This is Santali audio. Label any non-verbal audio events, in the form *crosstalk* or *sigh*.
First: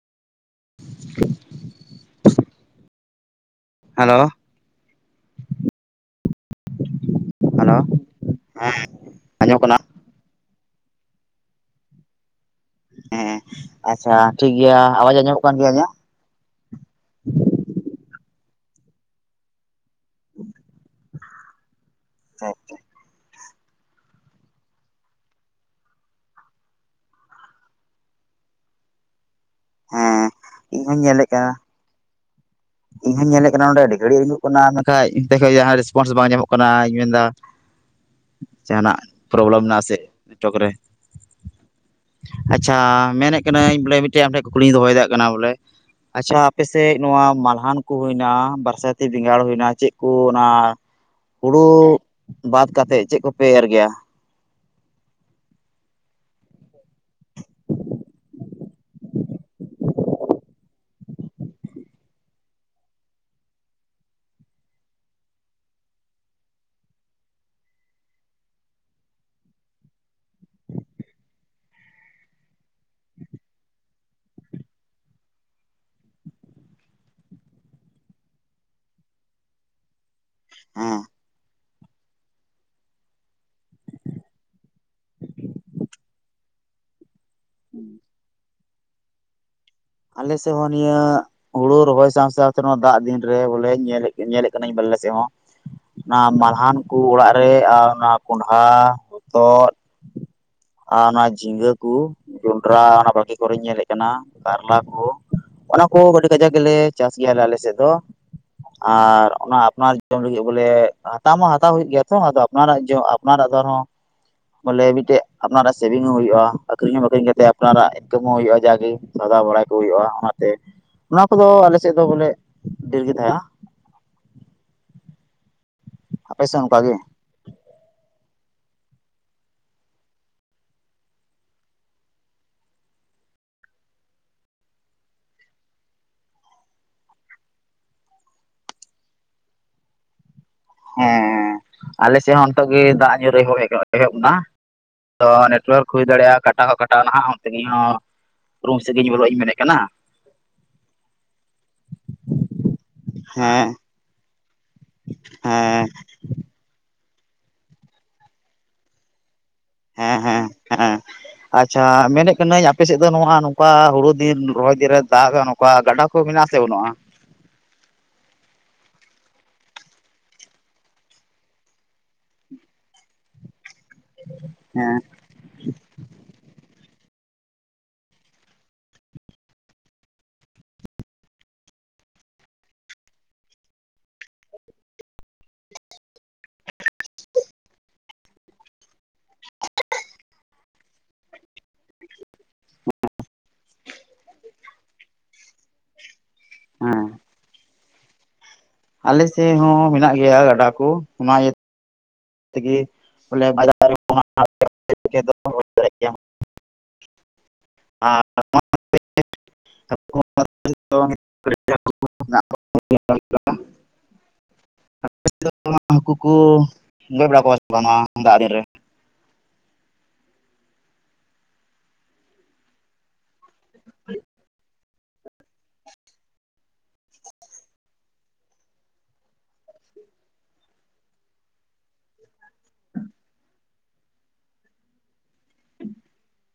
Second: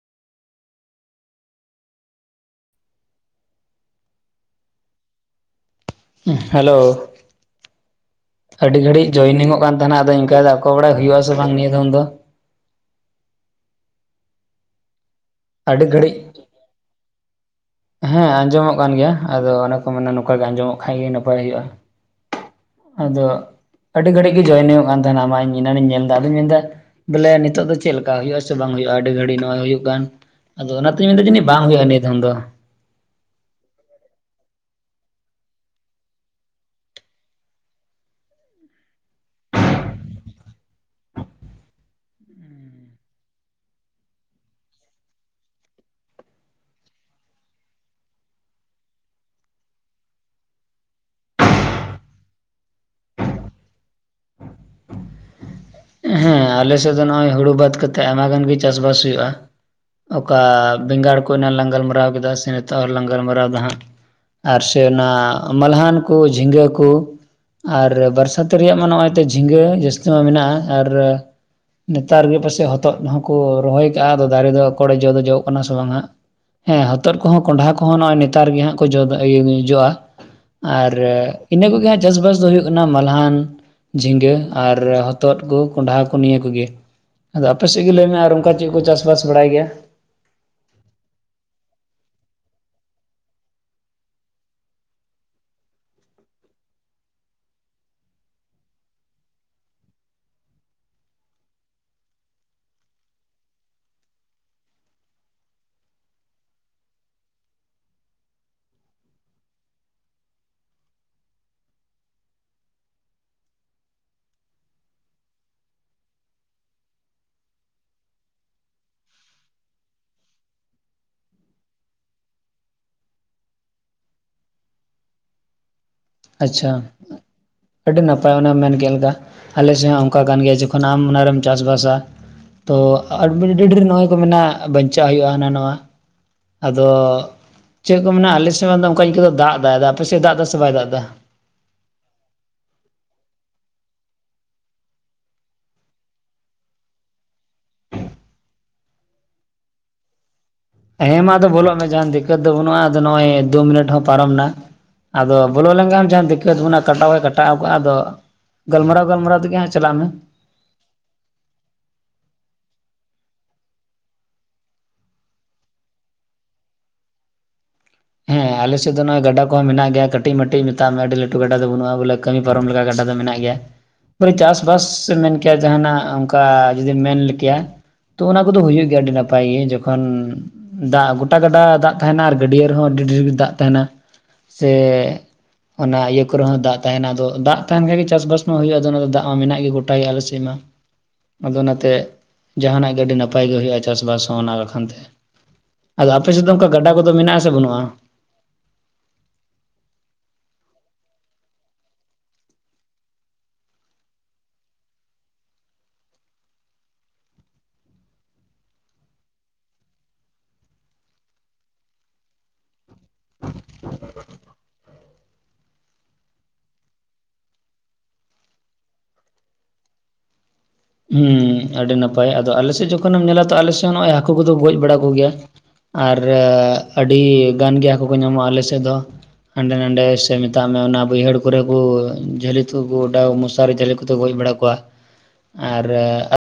*inaudible* ᱦᱮᱞᱳ ᱦᱮᱞᱳ ᱦᱮᱞᱳ ᱟᱹᱰᱤ ᱜᱷᱟᱹᱲᱤᱡ ᱡᱚᱭᱱᱤᱝ ᱚᱜ ᱟᱸᱡᱚᱢᱚᱜ ᱠᱟᱱ ᱠᱟᱱᱟ ᱛᱟᱦᱮᱱᱟ ᱟᱫᱚᱧ ᱤᱱᱠᱟᱹᱭᱟᱫᱟ ᱚᱠᱚᱭ ᱵᱟᱲᱟᱭ ᱦᱩᱭᱩᱜᱼᱟ ᱥᱮ ᱵᱟᱝ ᱱᱤᱭᱟ. ᱫᱚᱢ ᱫᱚ ᱦᱮᱸ ᱟᱪᱷᱟ ᱴᱷᱤᱠ ᱜᱮᱭᱟ ᱟᱣᱟᱡ ᱟᱸᱡᱚᱢᱚᱜ ᱠᱟᱱ ᱜᱮᱭᱟ ᱟᱹᱰᱤ ᱤᱧᱟᱹᱜ? ᱜᱷᱟᱹᱲᱤᱡ ᱦᱮᱸ ᱟᱸᱡᱚᱢᱚᱜ ᱠᱟᱱ ᱜᱮᱭᱟ ᱟᱫᱚ ᱚᱱᱮ ᱠᱚ ᱢᱮᱱᱟ ᱱᱚᱝᱠᱟ ᱜᱮ ᱟᱸᱡᱚᱢᱚᱜ ᱠᱷᱟᱱ ᱜᱮ ᱱᱟᱯᱟᱭ ᱦᱩᱭᱩᱜᱼᱟ᱾ *unintelligible* ᱟᱫᱚ ᱟᱹᱰᱤ ᱜᱷᱟᱹᱲᱤᱡ ᱜᱮ ᱡᱚᱭᱮᱱ ᱦᱩᱭᱩᱜ ᱠᱟᱱ ᱛᱟᱦᱮᱸᱱᱟ ᱢᱟ ᱤᱧ ᱮᱱᱟᱱ ᱤᱧ ᱧᱮᱞ ᱮᱫᱟ ᱟᱫᱚᱧ ᱢᱮᱱᱫᱟ ᱵᱚᱞᱮ ᱱᱤᱛᱚᱜ ᱫᱚ ᱪᱮᱫ ᱞᱮᱠᱟ ᱦᱩᱭᱩᱜ-ᱟ ᱥᱮ ᱵᱟᱝ ᱦᱩᱭᱩᱜᱼᱟ ᱟᱹᱰᱤ ᱜᱷᱟᱹᱲᱤ ᱱᱚᱣᱟ ᱦᱩᱭᱩᱜᱼᱟ ᱦᱮᱸ ᱟᱫᱚ ᱤᱧ ᱦᱚᱧ ᱚᱱᱟᱛᱤᱧ ᱢᱮᱱᱫᱟ ᱧᱮᱞᱮᱫ ᱡᱟᱹᱱᱤᱡ ᱠᱟᱱᱟ ᱵᱟᱝ ᱦᱩᱭᱩᱜᱼᱟ ᱱᱤᱭᱟ. ᱫᱷᱚᱢ ᱫᱚ ᱤᱧ ᱦᱚᱧ ᱧᱮᱞᱮ ᱠᱟᱱᱟ ᱱᱚᱸᱰᱮ ᱟᱹᱰᱤ ᱜᱷᱟᱹᱲᱤᱡ ᱮ ᱩᱢᱩᱜ ᱠᱟᱱᱟ ᱢᱮᱱᱠᱷᱟᱡ ᱚᱱᱛᱮ ᱠᱷᱚᱡ ᱡᱟᱦᱟᱸ ᱨᱮᱥᱯᱚᱱᱥ ᱵᱟᱝ ᱧᱟᱢᱚᱜ ᱠᱟᱱᱟ ᱤᱧ ᱢᱮᱱᱫᱟ ᱡᱟᱦᱟᱱᱟᱜ ᱯᱚᱨᱚᱵᱮᱞᱮᱢ ᱢᱮᱱᱟᱜ-ᱟ ᱥᱮ ᱪᱮᱫ ᱪᱚᱠ ᱨᱮ ᱟᱪᱪᱷᱟ ᱢᱮᱱᱮᱫ ᱠᱟᱹᱱᱟᱹᱧ ᱵᱚᱞᱮ ᱢᱤᱫ ᱴᱮᱡ ᱟᱢ ᱴᱷᱮᱱ ᱠᱩᱠᱞᱤᱧ ᱫᱚᱦᱚᱭᱮᱫᱟ ᱠᱟᱱᱟ ᱵᱚᱞᱮ ᱟᱪᱪᱷᱟ ᱟᱯᱮ ᱥᱮᱫ ᱱᱚᱶᱟ ᱢᱟᱞ ᱦᱟᱱ ᱠᱚ ᱦᱩᱭᱮᱱᱟ ᱵᱟᱹᱨᱥᱟᱭᱛᱤ ᱵᱮᱸᱜᱟᱲ ᱦᱩᱭᱱᱟ᱾ ᱪᱮᱫ ᱠᱚ ᱚᱱᱟ ᱦᱩᱲᱩ ᱵᱟᱫ ᱠᱟᱛᱮᱫ ᱪᱮᱫ ᱠᱚᱯᱮ ᱮᱨ ᱜᱮᱭᱟ? *inaudible* ᱦᱮᱸ ᱟᱞᱮ ᱥᱮᱫ ᱫᱚ ᱱᱚᱜᱚᱭ ᱦᱩᱲᱩ ᱵᱟᱫᱽ ᱠᱟᱛᱮᱜ ᱟᱭᱢᱟ ᱜᱟᱱ ᱜᱮ ᱪᱟᱥ ᱵᱟᱥ ᱦᱩᱭᱩᱜᱼᱟ ᱚᱠᱟ ᱵᱮᱝᱜᱟᱲ ᱠᱚᱨᱮᱱᱟᱜ ᱞᱟᱝ ᱜᱟᱞᱢᱟᱨᱟᱣ ᱠᱮᱫᱼᱟ ᱥᱮ ᱱᱤᱛᱚᱜ ᱦᱚᱞᱟᱝ ᱜᱟᱞᱢᱟᱨᱟᱣᱮᱫᱟ ᱦᱟᱸᱜ ᱟᱨ ᱥᱮ ᱚᱱᱟ ᱢᱟᱞᱦᱟᱱ ᱠᱚ ᱡᱷᱤᱸᱜᱟᱹ ᱠᱚ ᱟᱨ ᱵᱟᱨᱥᱟᱛ ᱨᱮᱭᱟᱜ ᱢᱟ ᱱᱚᱜᱼᱚᱭ ᱡᱷᱤᱸᱜᱟᱹ ᱡᱟᱹᱥᱛᱤ ᱢᱟ ᱢᱮᱱᱟᱜᱼᱟ ᱟᱨ ᱱᱮᱛᱟᱨ ᱜᱮ ᱯᱟᱥᱮᱡ ᱦᱚᱛᱚᱫ ᱦᱚᱸᱠᱚ ᱨᱚᱦᱚᱭ ᱟᱠᱟᱟᱜᱼᱟ ᱟᱫᱚ ᱫᱟᱨᱮ ᱫᱚ ᱮᱠᱚᱲ ᱡᱚ ᱫᱚ ᱡᱚᱜ ᱠᱟᱱᱟ ᱥᱮ ᱵᱟᱝᱼᱟ ᱦᱮᱸ ᱦᱚᱛᱚᱫ ᱠᱚᱦᱚᱸ ᱠᱚᱸᱰᱷᱟ ᱠᱚᱦᱚᱸ ᱱᱚᱜᱚᱭ ᱱᱮᱛᱟᱨ ᱜᱮ ᱦᱟᱸᱜ ᱠᱚ ᱡᱚᱫᱽ ᱤᱭᱟᱹ ᱡᱚᱜᱼᱟ ᱟᱨ ᱦᱮᱸ ᱤᱱᱟᱹ ᱠᱚᱜᱮ ᱦᱟᱸᱜ ᱪᱟᱥ ᱵᱟᱥ ᱫᱚ ᱦᱩᱭᱩᱜ ᱠᱟᱱᱟ ᱢᱟᱞᱦᱟᱱ ᱡᱷᱤᱸᱜᱟᱹ ᱟᱨ ᱦᱚᱛᱚᱫ ᱠᱚ ᱠᱚᱸᱰᱷᱟ ᱠᱚ ᱱᱤᱭᱟᱹ ᱠᱚᱜᱮ ᱟᱫᱚ, ᱟᱯᱮ ᱥᱮᱫ ᱜᱮ ᱞᱟᱹᱭ ᱢᱮ ᱟᱨ ᱚᱱᱠᱟ ᱪᱮᱫ ᱠᱚ ᱪᱟᱥ ᱵᱟᱥ ᱵᱟᱲᱟᱭ ᱜᱮᱭᱟ? ᱟᱞᱮ ᱥᱮᱫ ᱦᱚᱸ ᱱᱤᱭᱟᱹ ᱦᱩᱲᱩ ᱨᱚᱦᱚᱭ ᱥᱟᱶ ᱥᱟᱶᱛᱮ ᱫᱟᱜ ᱫᱤᱱ ᱨᱮ ᱵᱚᱞᱮ ᱧᱮᱞᱮᱫ ᱠᱟᱱᱟᱹᱧ ᱵᱟᱨᱞᱮ ᱥᱮᱫ ᱦᱚᱸ ᱚᱱᱟ ᱢᱟᱞᱦᱟᱱ ᱠᱚ ᱚᱲᱟᱜ ᱨᱮ ᱚᱱᱟ ᱠᱚᱸᱰᱷᱟ ᱦᱚᱛᱚᱫ ᱟᱨ ᱚᱱᱟ ᱡᱷᱤᱸᱜᱟᱹ ᱠᱚ ᱡᱚᱱᱰᱨᱟ ᱚᱱᱟ ᱵᱟᱠᱤ ᱠᱚᱨᱮᱧ ᱧᱮᱞᱮᱫ ᱠᱟᱱᱟ ᱠᱟᱨᱞᱟ ᱠᱚ ᱚᱱᱟ ᱠᱚ ᱟᱹᱰᱤ ᱠᱟᱡᱟᱠ ᱜᱮᱞᱮ ᱪᱟᱥ ᱜᱮᱭᱟ ᱟᱞᱮ ᱥᱮᱫ ᱫᱚ᱾ ᱟᱨ ᱚᱱᱟ ᱟᱯᱱᱟᱨ ᱡᱚᱢ ᱞᱟᱹᱜᱤᱫ ᱵᱚᱞᱮ ᱦᱟᱛᱟᱣ ᱢᱟ ᱦᱟᱛᱟᱣ ᱦᱩᱭᱩᱜ ᱜᱮᱭᱟ ᱛᱚ ᱟᱫᱚ ᱟᱯᱱᱟᱨᱟᱜ ᱡᱷᱚᱜ ᱟᱯᱱᱟᱨᱟᱜ ᱫᱚᱨ ᱦᱚᱸ ᱵᱚᱞᱮ ᱢᱤᱫ ᱴᱮᱡ ᱟᱯᱱᱟᱨᱟᱜ ᱥᱮᱣᱤᱝ ᱦᱚᱸ ᱦᱳᱭᱳᱼᱟ ᱟᱠᱷᱨᱤᱧ ᱦᱚᱸ ᱟᱠᱠᱷᱨᱤᱧ ᱠᱟᱛᱮᱜ ᱟᱯᱱᱟᱨᱟᱜ ᱤᱱᱠᱟᱢ ᱦᱚᱸ ᱦᱳᱭᱭᱩᱜᱼᱟ ᱡᱟᱜᱮ ᱫᱷᱟᱫᱟᱣ ᱵᱟᱲᱟᱭ ᱠᱚ ᱦᱩᱭᱩᱜᱼᱟ ᱚᱱᱟᱛᱮ ᱚᱱᱟ ᱠᱚᱫᱚ ᱟᱞᱮ ᱥᱮᱫ ᱫᱚ ᱵᱚᱞᱮ ᱰᱷᱮᱨ ᱜᱮ ᱛᱟᱦᱮᱸᱜ-ᱟ ᱟᱯᱮ ᱥᱮᱫ ᱟᱪᱪᱷᱟ ᱚᱱᱠᱟ ᱜᱮ? ᱟᱹᱰᱤ ᱱᱟᱯᱟᱭ ᱚᱱᱮᱢ ᱢᱮᱱ ᱠᱮᱫ ᱞᱮᱠᱟ ᱟᱞᱮ ᱥᱮᱫ ᱦᱚᱸ ᱚᱱᱠᱟ ᱠᱟᱱ ᱜᱮᱭᱟ ᱡᱚᱠᱷᱚᱱ ᱟᱢ ᱚᱱᱟᱨᱮᱢ ᱪᱟᱥᱵᱟᱥᱟ ᱛᱚ ᱟᱹᱰᱤ ᱰᱷᱮᱨ ᱱᱚᱜᱼᱚᱭ ᱠᱚ ᱢᱮᱱᱟᱜᱼᱟ ᱵᱟᱧᱪᱟᱜ ᱦᱩᱭᱩᱜᱼᱟ ᱦᱟᱱᱟ ᱱᱚᱶᱟ ᱟᱫᱚ ᱪᱮᱫ ᱠᱚ ᱢᱮᱱᱟ ᱟᱞᱮ ᱥᱮᱫ ᱚᱱᱠᱟ ᱤᱱᱠᱩ ᱫᱚ ᱫᱟᱜ ᱮᱫᱟ ᱟᱫᱚ ᱟᱯᱮ ᱥᱮᱫ ᱫᱟᱜ ᱮᱫᱟ ᱥᱮ ᱵᱟᱭ ᱫᱟᱜ ᱮᱫᱟ? ᱦᱮᱸ ᱟᱞᱮ ᱥᱮᱫ ᱦᱚᱸ ᱱᱤᱛᱚᱜ ᱜᱮ ᱫᱟᱜ ᱧᱩᱨᱮ ᱮᱦᱚᱵ ᱮᱱᱟ ᱛᱚ ᱱᱮᱴᱚᱣᱟᱨᱠ ᱦᱩᱭ ᱫᱟᱲᱮ ᱭᱟᱜᱼᱟ ᱠᱟᱴᱟᱣ ᱦᱚᱸ ᱠᱟᱴᱟᱣ ᱱᱟᱦᱟᱜ ᱟᱡ ᱛᱮᱜᱮ ᱦᱚᱸ ᱨᱩᱢ ᱥᱮᱫ ᱤᱧ ᱵᱚᱞᱚᱜ ᱤᱧ ᱢᱮᱱ ᱮᱫ ᱠᱟᱱᱟ ᱦᱮᱸ ᱢᱟ ᱟᱫᱚ ᱵᱚᱞᱚᱜ ᱢᱮ ᱡᱟᱦᱟᱱ ᱫᱤᱠᱠᱚᱛ ᱫᱚ ᱵᱟᱹᱱᱩᱜᱼᱟ ᱟᱫᱚ ᱱᱚᱜᱼᱚᱭ ᱫᱩ ᱦᱮᱸ ᱢᱤᱱᱤᱴ ᱦᱚᱸ ᱯᱟᱨᱚᱢ ᱮᱱᱟ ᱟᱫᱚ ᱵᱚᱞᱚ ᱦᱮᱸ ᱞᱮᱱᱠᱷᱟᱱ ᱟᱢ ᱡᱟᱦᱟᱸ ᱫᱤᱠᱟ. ᱛ ᱵᱚᱱᱟ ᱠᱟᱴᱟᱣ ᱵᱟᱭ ᱠᱟᱴᱟᱣ ᱠᱟᱜᱼᱟ ᱟᱫᱚ ᱜᱟᱞᱢᱟᱨᱟᱣ ᱜᱟᱞᱢᱟᱨᱟᱣ ᱛᱮᱜᱮ ᱦᱟᱸᱜ ᱪᱟᱞᱟᱜ ᱢᱮ ᱦᱮᱸ ᱦᱮᱸ ᱦᱮᱸ ᱟᱪᱪᱷᱟ ᱢᱮᱱᱮᱫ ᱠᱟᱹᱱᱟᱹᱧ ᱟᱯᱮ ᱥᱮᱫ ᱫᱚ ᱱᱚᱶᱟ ᱱᱚᱝᱠᱟ ᱦᱩᱲᱩ ᱫᱤᱱ ᱨᱚᱦᱚᱭ ᱫᱤᱱ ᱨᱮ ᱫᱟᱜᱽ ᱱᱚᱠ ᱚᱠᱟ ᱜᱟᱰᱟ ᱠᱚ ᱢᱮᱱᱟᱜ ᱟᱥᱮ ᱵᱟᱹᱱᱩᱜᱼᱟ? ᱦᱮᱸ ᱟᱞᱮᱥᱮᱫ ᱫᱚ ᱱᱚ ᱜᱟᱰᱟ ᱠᱚᱦᱚᱸ ᱢᱮᱱᱟᱜ ᱜᱮᱭᱟ ᱠᱟᱹᱴᱤᱡ ᱢᱟᱴᱤᱡ ᱢᱮᱛᱟᱜ ᱢᱮ ᱟᱹᱰᱤ ᱞᱟᱹᱴᱩ ᱜᱟᱰᱟ ᱫᱚ ᱵᱟᱹᱱᱩᱜᱼᱟ ᱵᱚᱞᱮ ᱠᱟᱹᱢᱤ ᱯᱟᱨᱚᱢ ᱞᱮᱠᱟ ᱜᱟᱰᱟ ᱫᱚ ᱢᱮᱱᱟᱜ ᱜᱮᱭᱟ᱾ *inaudible* ᱯᱚᱨᱮ ᱪᱟᱥᱵᱟᱥ ᱦᱮᱸ ᱢᱮᱱ ᱠᱮᱭᱟ ᱡᱟᱦᱟᱱᱟᱜ ᱚᱝᱠᱟ ᱡᱚᱫᱤᱢ ᱢᱮᱱ ᱠᱮᱭᱟ᱾ ᱛᱚ ᱚᱱᱟ ᱠᱚᱫᱚ ᱦᱩᱭᱩᱜ ᱜᱮᱭᱟ ᱟᱹᱰᱤ ᱱᱟᱯᱟᱭ ᱜᱮ, ᱡᱚᱠᱷᱚᱱ ᱫᱟᱜ ᱜᱚᱴᱟ ᱜᱟᱰᱟ ᱫᱟᱜ ᱛᱟᱦᱮᱱᱟ ᱟᱨ ᱜᱟᱹᱰᱤᱭᱟᱹ ᱨᱮᱦᱚᱸ ᱟᱹᱰᱤ ᱰᱷᱮᱨ ᱜᱮ ᱫᱟᱜ ᱛᱟᱦᱮᱱᱟ᱾ ᱥᱮ ᱚᱱᱟ ᱤᱭᱟᱹ ᱠᱚᱨᱮ ᱦᱚᱸ ᱫᱟᱜ ᱛᱟᱦᱮᱱᱟ ᱟᱫᱚ ᱫᱟᱜ ᱛᱟᱦᱮᱱ ᱠᱷᱟᱱ ᱜᱮ ᱪᱟᱥᱵᱟᱥ ᱢᱟ ᱦᱩᱭᱩᱜᱼᱟ ᱟᱫᱚ ᱚᱱᱟ ᱫᱚ ᱫᱟᱜ ᱢᱟ ᱢᱮᱱᱟᱜ ᱜᱮ ᱜᱚᱴᱟ ᱜᱮ ᱟᱞᱮ ᱥᱮᱜ ᱢᱟ᱾ ᱟᱫᱚ ᱚᱱᱟᱛᱮ ᱡᱟᱦᱟᱱᱟᱜ ᱜᱮ ᱟᱹᱰᱤ ᱱᱟᱯᱟᱭ ᱜᱮ ᱦᱩᱭᱩᱜᱼᱟ ᱪᱟᱥᱵᱟᱥ ᱦᱚᱸ ᱚᱱᱟ ᱵᱟᱠᱷᱟᱱ ᱛᱮ᱾ ᱟᱫᱚ ᱟᱯᱮ ᱥᱮᱫ ᱫᱚ ᱚᱱᱠᱟ ᱜᱟᱰᱟ ᱦᱮᱸ ᱠᱚᱫᱚ ᱢᱮᱱᱟᱜᱼᱟ ᱟᱥᱮ ᱵᱟᱹᱱᱩᱜᱼᱟ? ᱟᱞᱮ ᱥᱮᱜ ᱦᱚᱸ ᱢᱮᱱᱟᱜ ᱜᱮᱭᱟ ᱜᱟᱰᱟ ᱠᱚ ᱚᱱᱟ ᱤᱭᱟᱹ ᱛᱮᱜᱮ ᱵᱚᱞᱮ *unintelligible* *unintelligible* *unintelligible* *unintelligible* ᱦᱩᱸ ᱟᱹᱰᱤ ᱱᱟᱯᱟᱭ ᱟᱫᱚ ᱟᱞᱮ ᱥᱮᱫ ᱡᱚᱠᱷᱚᱱᱮᱢ ᱧᱮᱞᱟ ᱛᱚ ᱟᱞᱮ ᱥᱮᱫ ᱱᱚᱜ ᱚᱭ ᱦᱟᱹᱠᱩ ᱠᱚᱫᱚ ᱜᱚᱡ ᱵᱟᱲᱟ ᱠᱚᱜᱮᱭᱟ᱾ ᱟᱨ ᱟᱹᱰᱤ ᱜᱟᱱ ᱜᱮ ᱦᱟᱹᱠᱩ ᱠᱚ ᱧᱟᱢᱚᱜᱼᱟ ᱟᱞᱮ ᱥᱮᱫ ᱫᱚ᱾ ᱦᱟᱸᱰᱮ ᱱᱟᱰᱮ ᱥᱮ ᱢᱮᱛᱟᱜ ᱢᱮ ᱚᱱᱟ ᱵᱟᱹᱭᱦᱟᱹᱲ ᱠᱚᱨᱮ ᱠᱚ ᱡᱷᱟᱞᱤ ᱛᱚ ᱜᱚᱰᱟ ᱢᱚᱥᱟᱨᱤ ᱡᱟᱞᱮ ᱠᱚ ᱜᱚᱡ ᱵᱟᱲᱟ ᱠᱚᱣᱟ ᱟᱨ